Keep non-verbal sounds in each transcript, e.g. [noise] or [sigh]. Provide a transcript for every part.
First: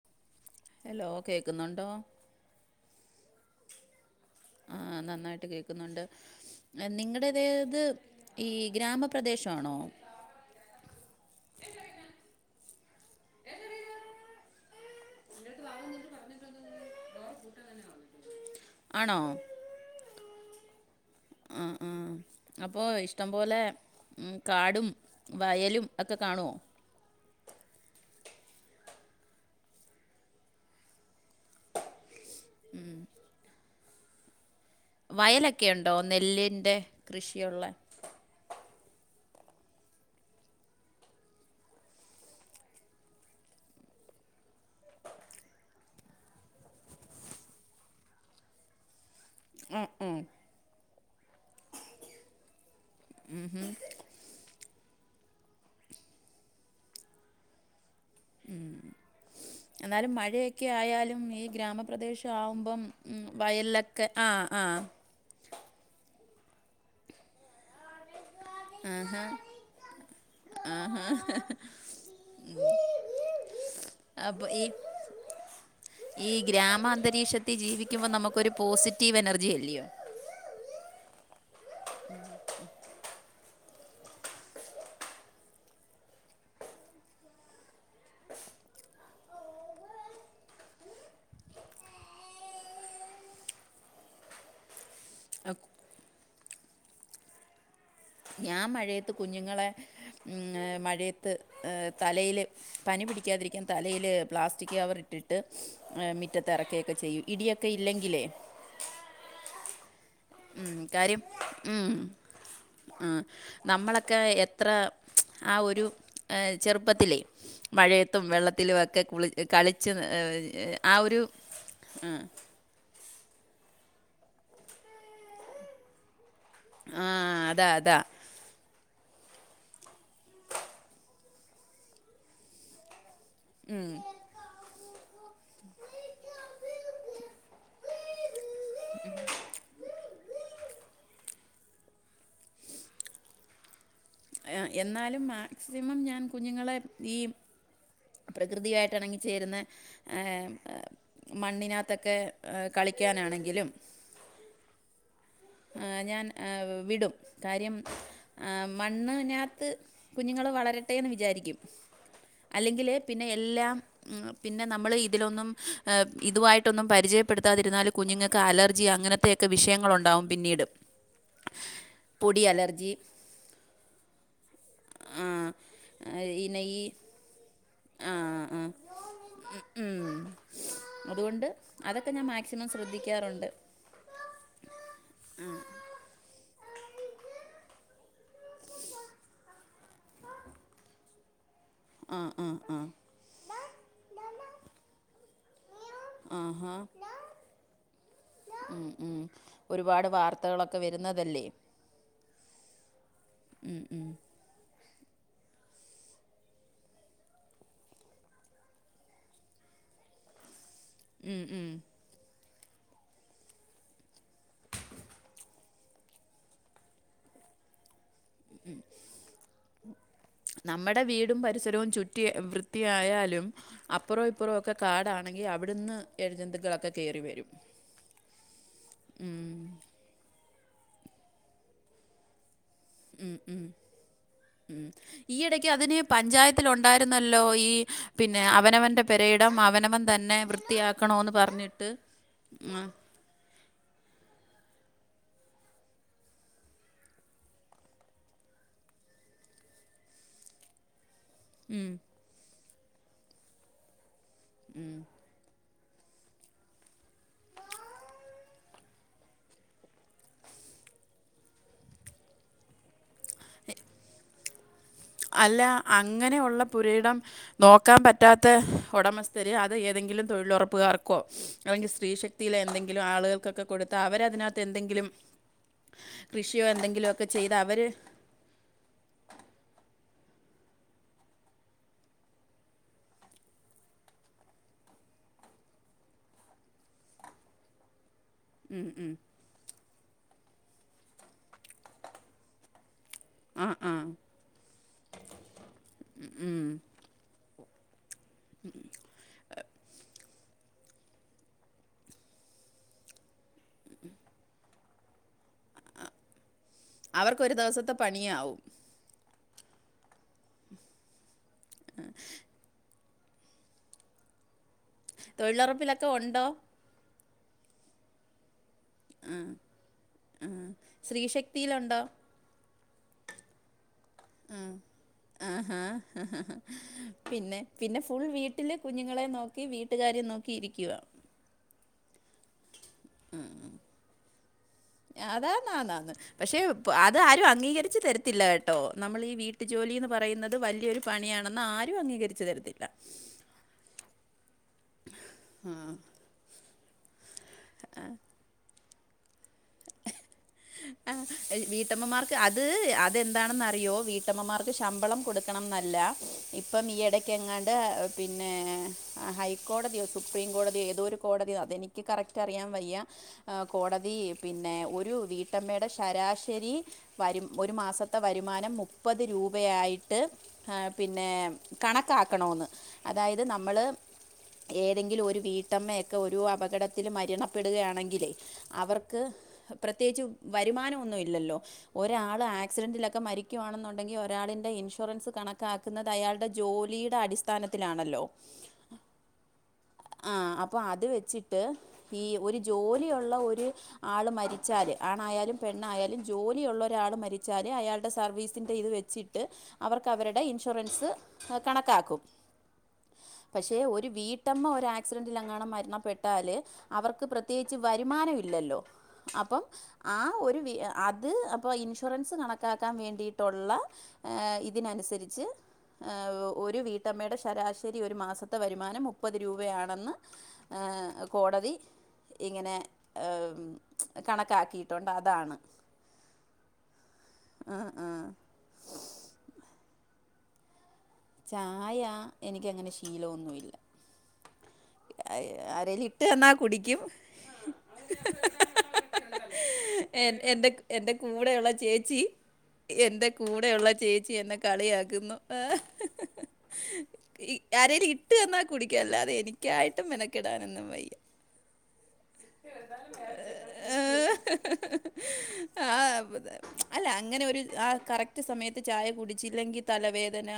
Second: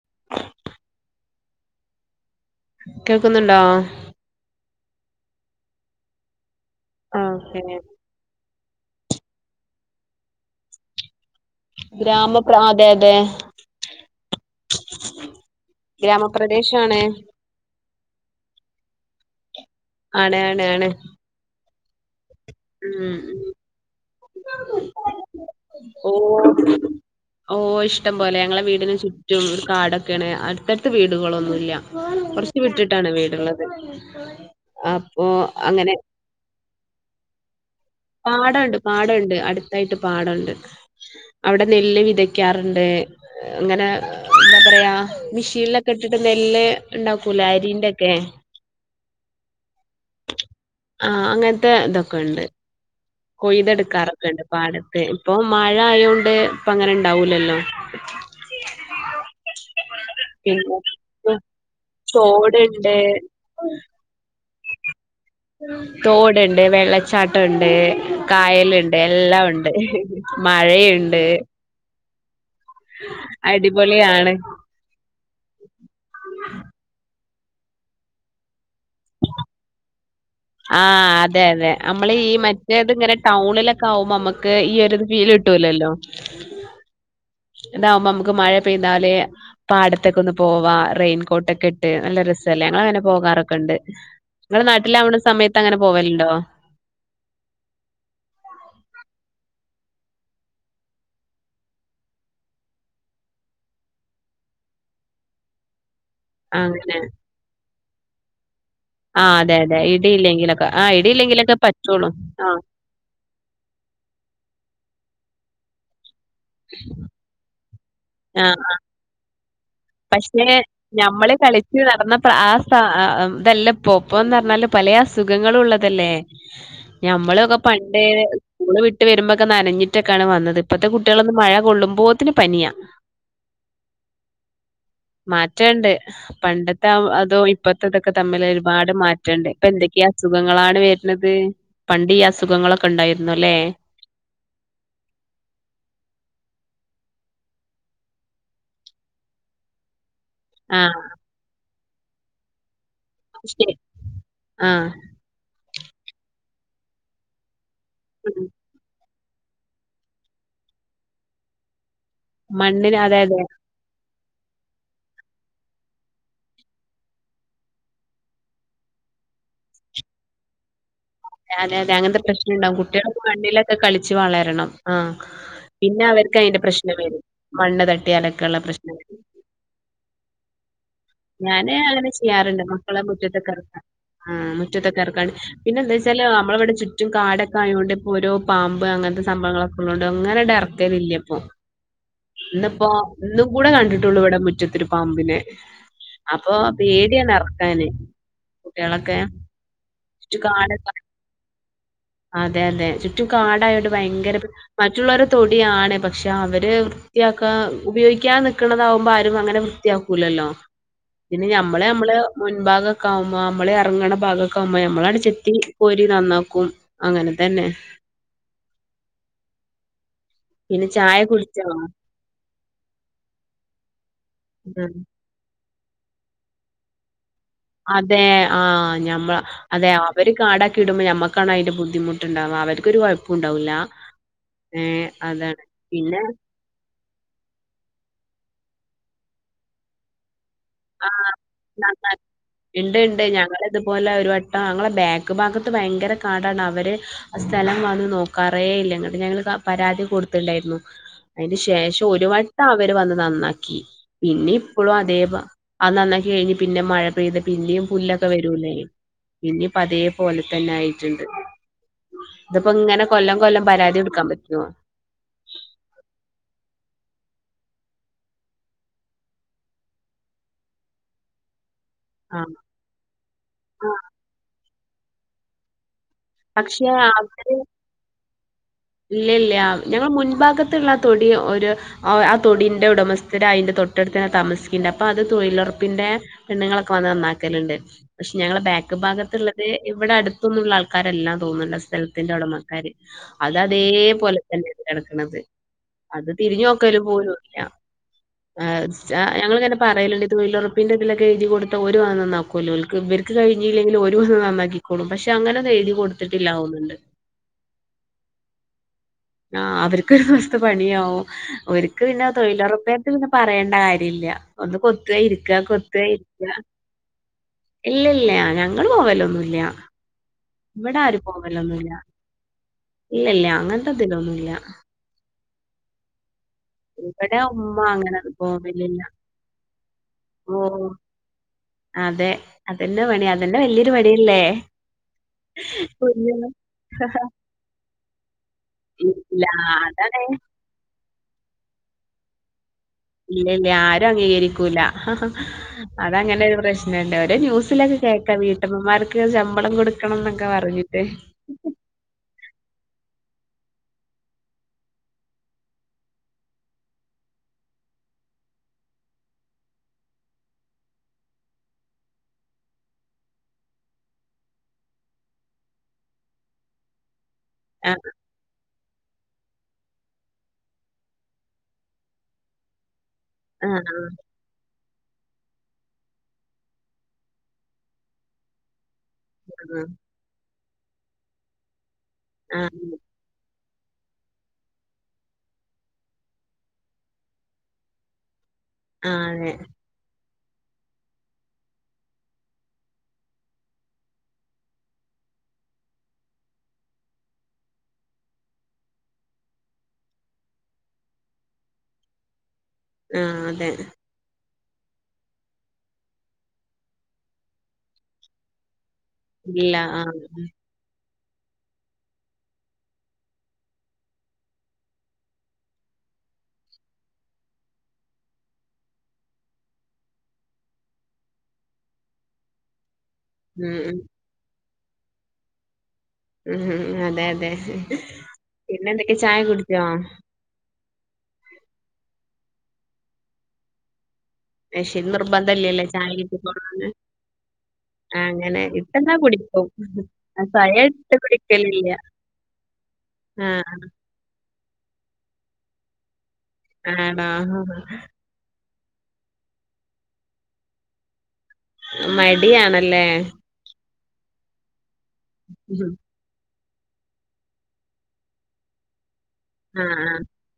[inaudible] Hello കേക്കുന്നുണ്ടോ കേൾക്കുന്നുണ്ടോ ആ നന്നായിട്ട് കേക്കുന്നുണ്ട് എ ഓക്കെ നിങ്ങടതേത് ഈ ഗ്രാമ പ്രദേശാണോ ഗ്രാമപ്ര ആ അതെ അതെ ഗ്രാമപ്രദേശാണ് ആണോ ആണ് ആണ് ആണ് ആ ആ അപ്പോ ഉം ഇഷ്ടം ഉം. പോലെ ഉം കാടും വയലും ഓ എക്ക കാണോ പലെ ഞങ്ങളെ വീടിനു ചുറ്റും ഒരു കാടൊക്കെണ് അടുത്തടുത്ത് വീടുകളൊന്നും ഇല്ല കൊറച്ച് വിട്ടിട്ടാണ് വീട്ള്ളത് അപ്പൊ വയലൊക്കെ അങ്ങനെ ഉണ്ടോ നെല്ലിൻ്റെ കൃഷിയുള്ള പാടണ്ട് പാടൊണ്ട് അടുത്തായിട്ട് പാടൊണ്ട് അവിടെ നെല്ല് വിതയ്ക്കാറുണ്ട് എ അങ്ങനെ അ എ എന്താ പറയാ മിഷീനിലൊക്കെ ഇട്ടിട്ട് നെല്ല് ഇണ്ടാക്കൂല്ലേ അരീന്റെ എക്കെ ആ ആ അങ്ങനത്തെ ഇതൊക്കെ ഒണ്ട് കൊയ്തെടുക്കാറൊക്കെണ്ട് പാടത്ത് ഇപ്പൊ മഴ ആയോണ്ട് ഇപ്പ അങ്ങനെ ഇണ്ടാവൂലല്ലോ ഉം എന്നാലും മഴയൊക്കെ പിന്നെ ആയാലും ഈ ഗ്രാമപ്രദേശാവുമ്പം തോടുണ്ട് ഉം വയലലൊക്കെ ആ ആ തോട്ണ്ട് വെള്ളച്ചാട്ടുണ്ട് കായലിണ്ട് ആഹാ എല്ലാം ഒണ്ട് ഇഹ് ഹ് ആഹാ മഴയിണ്ട് അ അപ്പൊ ഈ ഈ ഗ്രാമാന്തരീക്ഷത്തി ത്തി ജീവിക്കുമ്പം നമ്മക്കൊരു പോസിറ്റീവ് എനർജി അല്ലിയോ ആഹ് അതെ അതെ നമ്മള് ഈ മറ്റേത് ഇങ്ങനെ ടൗണിലൊക്കെ ആവുമ്പോ അമ്മക്ക് ഈ ഒരു ഫീല് കിട്ടൂലല്ലോ ഇതാവുമ്പോ അമ്മക്ക് മഴ പെയ്താല് പാടത്തൊക്കെ ഒന്ന് പോവാ റെയിൻകോട്ടെക്കെ ഇട്ട് നല്ല ര സെലേങ്ങളങ്ങന പോകാറെക്ക്ണ്ട്. ങ്ങള് നാട്ടിലാവണ സമയത്തങ്ങനെ പോവലിണ്ടോ ഞാൻ മഴയത്ത് കുഞ്ഞുങ്ങളെ ഉം ന മഴയത്ത് എ തലയില് പനി പിടിക്കാൻ തിരിക്കാൻ തലേയില് പ്ലാസ്റ്റിക് കവറിട്ടിട്ട് ആ മിറ്റത്തെറക്കേക്കെ ചെയ്യും ഇടിയെക്ക ഇല്ലെങ്കിലേ ആ അതെ അതെ ഇടിയില്ലെങ്കിലൊക്ക ഉം, ആ കാര്യം ഇടിയില്ലെങ്കിലെക്ക പറ്റോള്ളു ആ നമ്മളെക്കെ എത്ര ആ ഒരു ഏ ചെറുപ്പത്തിലെ മഴയത്തും ആഹ് വെള്ളത്തിലുവെക്കെ കുളി കളിച്ച് പക്ഷെ ഏഹ് ആ ഒരു ഞമ്മള് കളിച്ച് നടന്നപ്പ ആ സാ ആ ഇതല്ല പോപ്പോന്നറഞ്ഞാല് പലേ അസുഖങ്ങളും ഒള്ളതല്ലേ ആ, ഞമ്മളൊക്ക അതാ അതാ പണ്ട് സ്കൂള് വിട്ട് ട്ട് വരുമ്പോക്കെ നനഞ്ഞിട്ടൊക്കാണ് വന്നത് ഇപ്പഴത്തെ കുട്ടികളൊന്ന് മഴ കൊള്ളുമ്പോത്തിന് പനിയാ ഉം മാറ്റേണ്ട് പണ്ടത്തെ അ അതോ ഇപ്പത്തെ ഇതൊക്കെ തമ്മിലൊരു ഒരുപാട് മാറ്റണ്ട് ഇപ്പ എന്തൊക്കെയാ അസുഖങ്ങളാണ് വെരുന്നത് പണ്ടീഅസുഖങ്ങളൊക്കെണ്ടായിരുന്നോ ല്ലേ എ. എന്നാലും മാക്സിമം ഞാൻ കുഞ്ഞുങ്ങളെ ഈ പ്രകൃതിയായിട്ട് എണങ്ങിച്ചേരുന്ന ഏ എ ആഹ് മണ്ണിനാത്തെക്കെ എ കളിക്കാനാണെങ്കിലും ശരി ആഹ് ആ ഞാൻ ആ വിടും കാര്യം ഉം. ആ മണ്ണ് നാത്ത് കുഞ്ഞുങ്ങള് വളരട്ടെന്ന് വിചാരിക്കും അല്ലെങ്കില് മണ്ണിന് അതെ പിന്നെ അതെ എല്ലാം പിന്നെ നമ്മള് ഇതിലൊന്നും ആ ഇതു വായിട്ടൊന്നും പരിചയപ്പെടുത്താതിരുന്നാല് കുഞ്ഞുങ്ങൾക്ക് അലർജി അ അങ്ങനത്തെയൊക്കെ വിഷയങ്ങളൊണ്ടാവും പിന്നീടും [unintelligible] അങ്ങത്തെ പ്രശ്നംണ്ടാവും കുട്ട്യള് മണ്ണിലക്കെ കളിച്ച് വളരണം ആഹ് പിന്നെ അവര്ക്ക് അയ്ന്റെ പ്രശ്നം വരും മണ്ണ് ആഹ് തട്ടിയാലൊക്കെള്ള ആഹ് പ്രശ്നം വരും ഉം അതുകൊണ്ട് ഞാന് അതൊക്കെ അങ്ങനെ ഞാൻ ചെയ്യാറ്ണ്ട് മാക്സിമം മക്കളെ ശ്രദ്ധിക്കാറുണ്ട് മുറ്റത്തൊക്കെറക്കാൻ ആ മുറ്റത്തൊക്കെ ഇറക്കാന് പിന്നെന്താച്ചാല് അമ്മളിവിടെ ചു റ്റും കാടൊക്കെ ആയോണ്ട് ഇപ്പോരോ പാമ്പ് അങ്ങൻത്തെ സംഭവങ്ങളൊക്കെള്ളോണ്ട് അങ്ങനൺടെറക്കലില്ല്യാ ഇപ്പൊ ആഹ് ആഹ് ആഹ് ഇന്ന്പ്പോ ഇന്നും കൂടെ കണ്ടിട്ടുള്ളൂ ഇവിടെ മുറ്റത്തൊരു പാമ്പിനെ അപ്പൊ ആഹാ പേടിയാണെറക്കാന് ഉം ഉം ഒരുപാട് വാർത്തകളൊക്കെ കാടൊക്കെ വെരുന്നതല്ലേ അതെ അതെ ചുറ്റും ഉം കാടായോണ്ട് ഉം ഭയങ്കര മറ്റുള്ളോരെ തൊടിയാണ് പക്ഷെ അവര് വൃത്തിയാക്കാ ഉപയോഗിക്കാ നിക്കണതാവുമ്പോ ആരും അങ്ങനെ ത്തിയാക്കൂലല്ലോ ഉം പിന്നെ ഉം ഞമ്മളെ അമ്മള് മുൻഭാഗൊക്കെ ആമ്പ അമ്മള് എറങ്ങണ ഭാഗൊക്കെ ആമ്പോ നമ്മളാട്ചെത്തിനികോരി നന്നാക്കും അങ്ങനെ തന്നെ ഉം പിന്നെ നമ്മടെ ചായ വീടും കുടിച്ചോ? പരിസരവും ചുറ്റി വൃത്തിയായാലും അപ്പൊറ ഇപ്പുറവൊക്കെ ഉം കാടാണെങ്കി അവിടുന്ന് എഴജന്തുക്കളൊക്കെ കേറി വരും അതെ ആ ഞമ്മള ഉം അതെ അവര് കാടാ ക്കിടുമ്പോ ഞമ്മക്കാണ് അതിന്റെ ബുദ്ധിമുട്ട്ണ്ടാവാ അവര് ക്കൊരു ഉം ഉം കൊഴപ്പോണ്ടാവില്ല ഉം. ഏ അതാണ് പിന്നെ ട്ടുന്നല്ലോ ഈ പിന്നെ അവനവന്റെ പെരയിടം അവനവൻ തന്നെ വൃ ആഹ് ത്തിയാക്കണോന്ന് പറഞ്ഞിട്ട് ആ ഇതുപോലെ ഒരു വട്ടം അങ്ങളെ ബാക്ക് ബാഗത്ത് ഭയങ്കര കാടാണ് അവര് ആ സ്ഥലം വന്നു നോക്കാറ ഏയില്ലാഗ് ഞങ്ങള്താ പരാതി കൊടുത്ത്ണ്ടായിരുന്നു അയ്ന് ഉം. ശേഷം ഒരു വട്ടം അവര് വന്ന് നന്നാക്കി പിന്നെ ഉം. ഇപ്പളും അതേ പാ [unintelligible] അത് നന്നാക്കി കഴിഞ്ഞ് പിന്നെ മഴ പെയ്ത പിന്നെയും പുല്ലൊക്കെ വരൂലേ ഇന്നിപ്പതേ പോലെ തന്നെ ആയിട്ടുണ്ട് ഇതിപ്പോ ഇങ്ങനെ കൊല്ലം കൊല്ലം പരാതി കൊടുക്കാൻ പട്ടുവോ അല്ല അങ്ങനെയുള്ള പുരയിടം നോക്കാൻ പറ്റാത്ത ഒടമസ്ഥര് അത് ഏതെങ്കിലും തൊഴിലൊറപ്പുകാർക്കോ [unintelligible] സ്ത്രീ ആഹ് ശക്തിയിലെ എന്തെങ്കിലും ആളുകൾക്കൊക്കെ കൊടുത്താ അവരതിനാത്ത് എന്തെങ്കിലും കൃഷിയോ എന്തെങ്കിലുഒക്കെ ചെയ്ത് അവര് ഇല്ല ഇല്ലാ ഞങ്ങള് മുൻഭാഗത്തുള്ള ആ തൊടി ഒരു ആ തൊടിൻ്റെ ഉടമസ്ഥര് അതിൻ്റെ [unintelligible] തൊട്ടടുതാന്നെ താമസിക്കണ്ട് അപ്പൊ അത് തൊയിലൊറപ്പിന്റെ പെണ്ണുങ്ങളൊക്കെ വന്ന് നന്നാക്കല്ണ്ട് പഷ് ഞങ്ങളെ ഉം, ബാക്ക് ഉം, ഭാഗത്ത്ള്ളത് ഇവടെ [unintelligible] ത്തുന്നുള്ള ആൾക്കാരല്ലാന്തോന്ന്ണ്ട് ആ സ്ഥലത്തിന്റെ ഉടമക്കാര് അത് ആ ആ അതേപോലെ തന്നെ കെടക്കണത് അത് ഉം. തിരിഞ്ഞോക്കല് പോലൂല്ല ആ സ്ച ഞങ്ങള് ഇങ്ങനെ പറയല്ണ്ട് തൊയിലൊറപ്പിന്റെതിലൊക്കെ എയ്തി കൊടുത്താ ഓരു വാന്നന്നാക്കോല്ലോ ഓൽക്ക് ഇവര്ക്ക് കഴിഞ്ഞില്ലെങ്കിലും ഓരുവന്നന്നാക്കിക്കോളും പക്ഷെ ഇതങ്ങനൊന്നുംഎയ്തി കൊടുത്തിട്ടില്ലാഓ അവർക്കൊരു ദിവസത്തെ പണിയാവും ആഹ് അവർക്കൊരുദോസ്ത്തെ പണിയാവും ഓര്ക്ക് പിന്നെ തൊഴിലൊറപ്പെ ത് പിന്നെ പറയണ്ട കാര്യല്യ ഒന്ന് കൊത്യ ഇരിക്കാ കൊത്യ തൊഴിലുറപ്പിലൊക്കെ ഉണ്ടോ ഇരിക്കാ ഇല്ല ഇല്ല ഞങ്ങള് പോവലൊന്നുല്ല്യ ഇവിടാരും പോവലൊന്നുല്ലാ സ്ത്രീശക്തിയിലുണ്ടോ ഇല്ല ഇല്ല അങ്ങനത്തെതിലൊന്നുല്ല ആഹാ ഹ ഹ ഹ പിന്നെ ഉമ്മ പിന്നെ അങ്ങനെ ഫുൾ വീട്ടില് പോവലില്ല കുഞ്ഞുങ്ങളേം നോക്കി വീട്ടുകാര്യം നോക്കി ഓഹ് ഇരിക്കുവാ [inaudible] അതെ അതെന്നെ പണി അതെന്നെ വല്ല്യൊരു പണിയല്ലേ അതാന്നാന്നാന്ന് കുഞ്ഞുങ്ങൾ പക്ഷേ പ്അത് ആരും അംഗീകരിച്ച് തരത്തില്ല കേട്ടോ നമ്മളീ ഇല്ല വീട്ടുജോലി ന്ന് അതാണ് പറയുന്നത് വലിയൊരു പണിയാണെന്ന് ആരും അംഗീകരിച്ചു തരത്തില്ല ഇല്ല ഇല്ല ആരും അംഗീകരിക്കൂല്ല ഹ ഹ അതങ്ങനെ ഒരു പ്രശ്നണ്ട് ന്യൂസിലൊക്കെ കേൾക്കാം വീട്ടമ്മമാർക്ക് ശമ്പളം കൊടുക്കണം പറഞ്ഞിട്ട്. [inaudible] ആ വീട്ടമ്മമാർക്ക് അത് അ അതെന്താണെന്ന് അറിയുമോ വീട്ടമ്മമാർക്ക് ശമ്പളം കൊടുക്കണം എന്നല്ല ഇപ്പം ഈ ഇടയ്ക്ക് എങ്ങാണ്ട് പിന്നെ ഹൈക്കോടതിയോ സുപ്രീം കോടതിയോ ഏതോ ഒരു കോടതിയോ അതെനിക്ക് കറക്റ്റ് അറിയാൻ വയ്യ അ കോടതി പിന്നെ ഒരു വീ വീട്ടമ്മയുടെ ശരാശരി വരും ഒരു ആ. മാസത്തെ വരുമാനം മു മുപ്പത് രൂപയായിട്ട് പിന്നെ കണക്കാക്കണോന്ന് അതായത് ആ. നമ്മൾ ഏതെങ്കിലും ഒരു വീട്ടമ്മയൊക്കെ ഒരു അപകടത്തിൽ മരണപ്പെടുകയാണെങ്കിൽ അവർ പ്രത്യേകിച്ച് വരുമാനം ഒന്നുവില്ലല്ലോ ഒരാൾ ആ. ആ. ആക്സിഡന്റിലൊക്കെ മരി ണെന്നുണ്ടെങ്കിൽ ഒരാളന്റെ ഇൻഷുറൻസ് കണക്കാക്കുന്നത് അയാളുടെ ജോലിയുടെ അടിസ്ഥാനത്തിലാണല്ലോ ആ തെ ആ അപ്പോം അത് വെച്ചിട്ട് ഈ ഒരു ജോലിയുള്ള ഒരു ആള് മരിച്ചാൽ ആണായാലും പെണ്ണായാലും ജോലിയുള്ള ഒരാൾ മരിച്ചാൽ അയാളുടെ സർവീസിൻ്റെ ഇത് വെച്ചിട്ട് അവർ അവരുടെ ഇൻഷുറൻസ് കണക്കാക്കും ആ അതെ. പക്ഷേ ഒരു വീ വീട്ടമ്മ ഒരു ആക്സിഡന്റിൽ എങ്ങാണ് മരണപ്പെട്ടാല് അവർക്ക് പ്രത്യേകിച്ച് വരുമാനം ഇല്ലല്ലോ അപ്പം ആ ഒരു വി അ അത് അപ്പോൾ ഇൻഷുറൻസ് കണക്കാക്കാൻ വേണ്ടിയിട്ടുള്ള ആ ഇതിനനുസരിച്ച് ഒരു വീട്ടമ്മയുടെ ശരാശരി ഒരു മാസത്തെ വരുമാനം മുപ്പത് രൂപയാണെന്ന്‌‍ എ ഏ കോടതി ഇങ്ങനെ ഏം ഉം. ഉം. ച്ച് കണക്കാക്കിയിട്ടുണ്ട് അതാണ് മ് മ് അതെ അതെ പിന്നെ എന്തൊക്കെയ ചായ കുടിച്ചോ ചായ എനിക്ക് അങ്ങനെ ശീലൊന്നുമില്ല പക്ഷേ നിർബന്ധല്ലല്ലേ ആരല് ചായ ഇട്ട് തന്നാ കിട്ടിക്കോളണംന്ന്? കുടിക്കും ആ അങ്ങനെ ഇട്ടെന്നാ കുടിക്കും എൻ- എൻ്റെ സ്വയം ഇട്ട് കുടിക്കലില്ല എന്റെ ആ. കൂടെയുള്ള ചേച്ചി എന്നെ കളിയാക്കുന്നു ആണോ? ആരേലും ഇട്ട് തന്നാ കുടിക്കല്ല അത എനിക്കായിട്ടും മെനക്കിടാനൊന്നും വയ്യ മടിയണല്ലേ ആഹ ആ അല്ല അങ്ങനെ ഒരു ആ കറക്റ്റ് സമയത്ത് ചായ കുടിച്ച് ഇല്ലെങ്കി ആ. തലവേദന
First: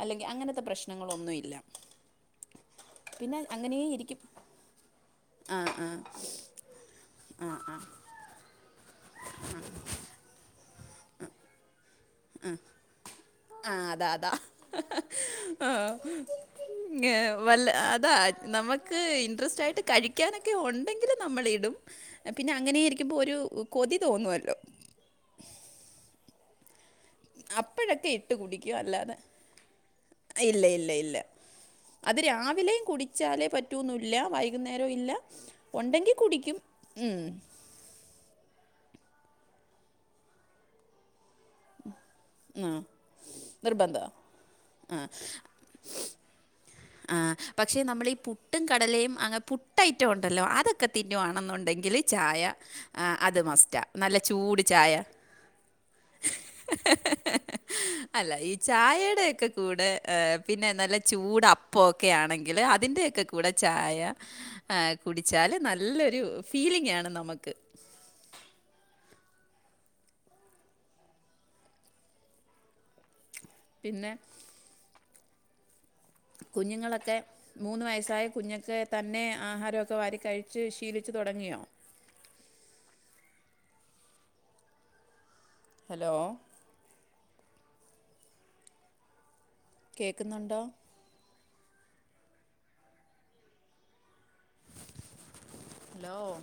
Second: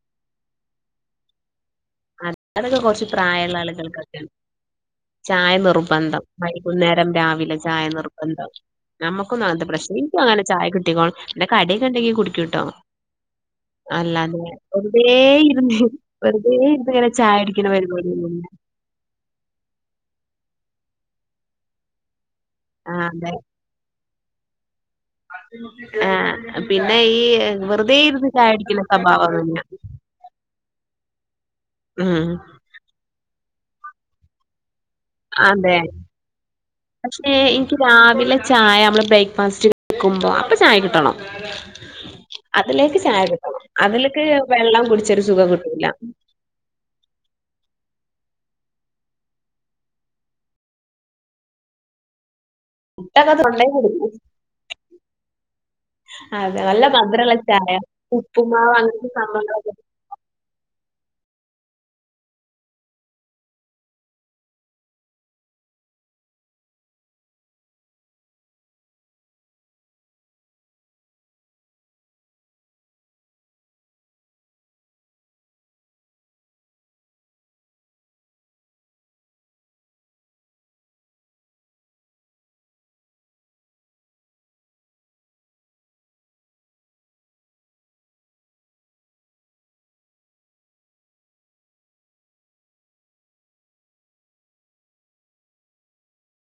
അല്ലെങ്കിൽ അങ്ങനത്തെ പ്രശ്നങ്ങളൊന്നു ഇല്ല അത അതൊക്കെ കൊറച്ച് പിന്നെ പ്രായമുള്ള അങ്ങനെ ഇരിക്കും ആളുകൾക്കൊക്കെയാണ് ചായ ആ ആ നിർബന്ധം വൈകുന്നേരം ആ രാവിലെ ആ ചായ നിർബന്ധം നമ്മുകൊന്നും അത് പ്രശ്ന എനിക്ക് അങ്ങനെ ചായ കട്ടിക്കോള എന്ന് ഇല്ല കടിയൊക്കെ ഉണ്ടെങ്കി കുടിക്കുട്ടോ ആ അതാ അതാ അല്ലതെ വെറുതെ ഇരുന്ന് വെറുതെഇരുന്ന് വ അതാ നമുക്ക് ഇൻട്രസ്റ്റ് ആയിട്ട് കഴിക്കാനൊക്കെ ഉണ്ടെങ്കിലും നമ്മള് ഇടും പിന്നെ അങ്ങനെ ഇരിക്കുമ്പോ ഒരു കൊതി തോന്നുമല്ലോ ആഹ പിന്നെ എന്നന്നെ ഈ വെറുതെ അപ്പോഴൊക്കെ ഇരുന്ന് ഇട്ട് കുടിക്കും ചായടിക്കുന്ന അല്ലാതെ സ്വഭാവം ഒന്നും ഇല്ല ഇല്ല ഇല്ല അത് രാവിലെയ കുടിച്ചാലേ പറ്റുന്നുല്ല വൈകുന്നര അതെ ഉം. പക്ഷെ എനിക്ക് രാവിലെ ചായ നമ്മള് ബ്ര ഫസ്റ്റ്ക്കുമ്പോ അപ്പൊ ചായ കിട്ടണം ആ അതിലേക്ക് ചായ കിട്ടും നിർബന്ധമാണ് അതിലേക്ക് വെള്ളം ആ കുടിച്ചൊരു സുഖം കിട്ടൂല്ല ആ പക്ഷെ നമ്മൾ ഈ പുട്ടും കടലയും അങ്ങനെ പുട്ട് ഐറ്റം ഉണ്ടല്ലോ അതൊക്കെ തിന്നു വാണെന്നുണ്ടെങ്കിൽ ഇല്ലെങ്കിൽ ചായ മുട്ടൊക്കെ അത് തൊണ്ടേ മസ്റ്റാ നല്ല ചൂട് ചായ അതെ നല്ല ഹഹഹ മധുരമുള്ള ഹ ചായ അല്ല ഈ ഉപ്പുമാവ് അങ്ങനത്തെ ചായയുടെക്കെ സംഭവങ്ങളൊക്കെ കൂടെ പിന്നെ നല്ല ചൂടഅപ്പും പോക്കെ ആണെങ്കിൽ അതിന്റെക്കെ കൂടെ ചായ കുടിച്ചാൽ നല്ലരു ഫീൽ ങ്ങാണ് നമുക്ക് പിന്നെ കുഞ്ഞുങ്ങളൊക്കെ മൂന്ന് വയസ്സായ കുഞ്ഞക്കെ തന്നെ ആഹാരമൊക്കെ വാരി കഴിച്ച് ശീലിച്ച തുടങ്ങിയോ ഹലോ കേക്കുന്നുണ്ടോ ഹലോ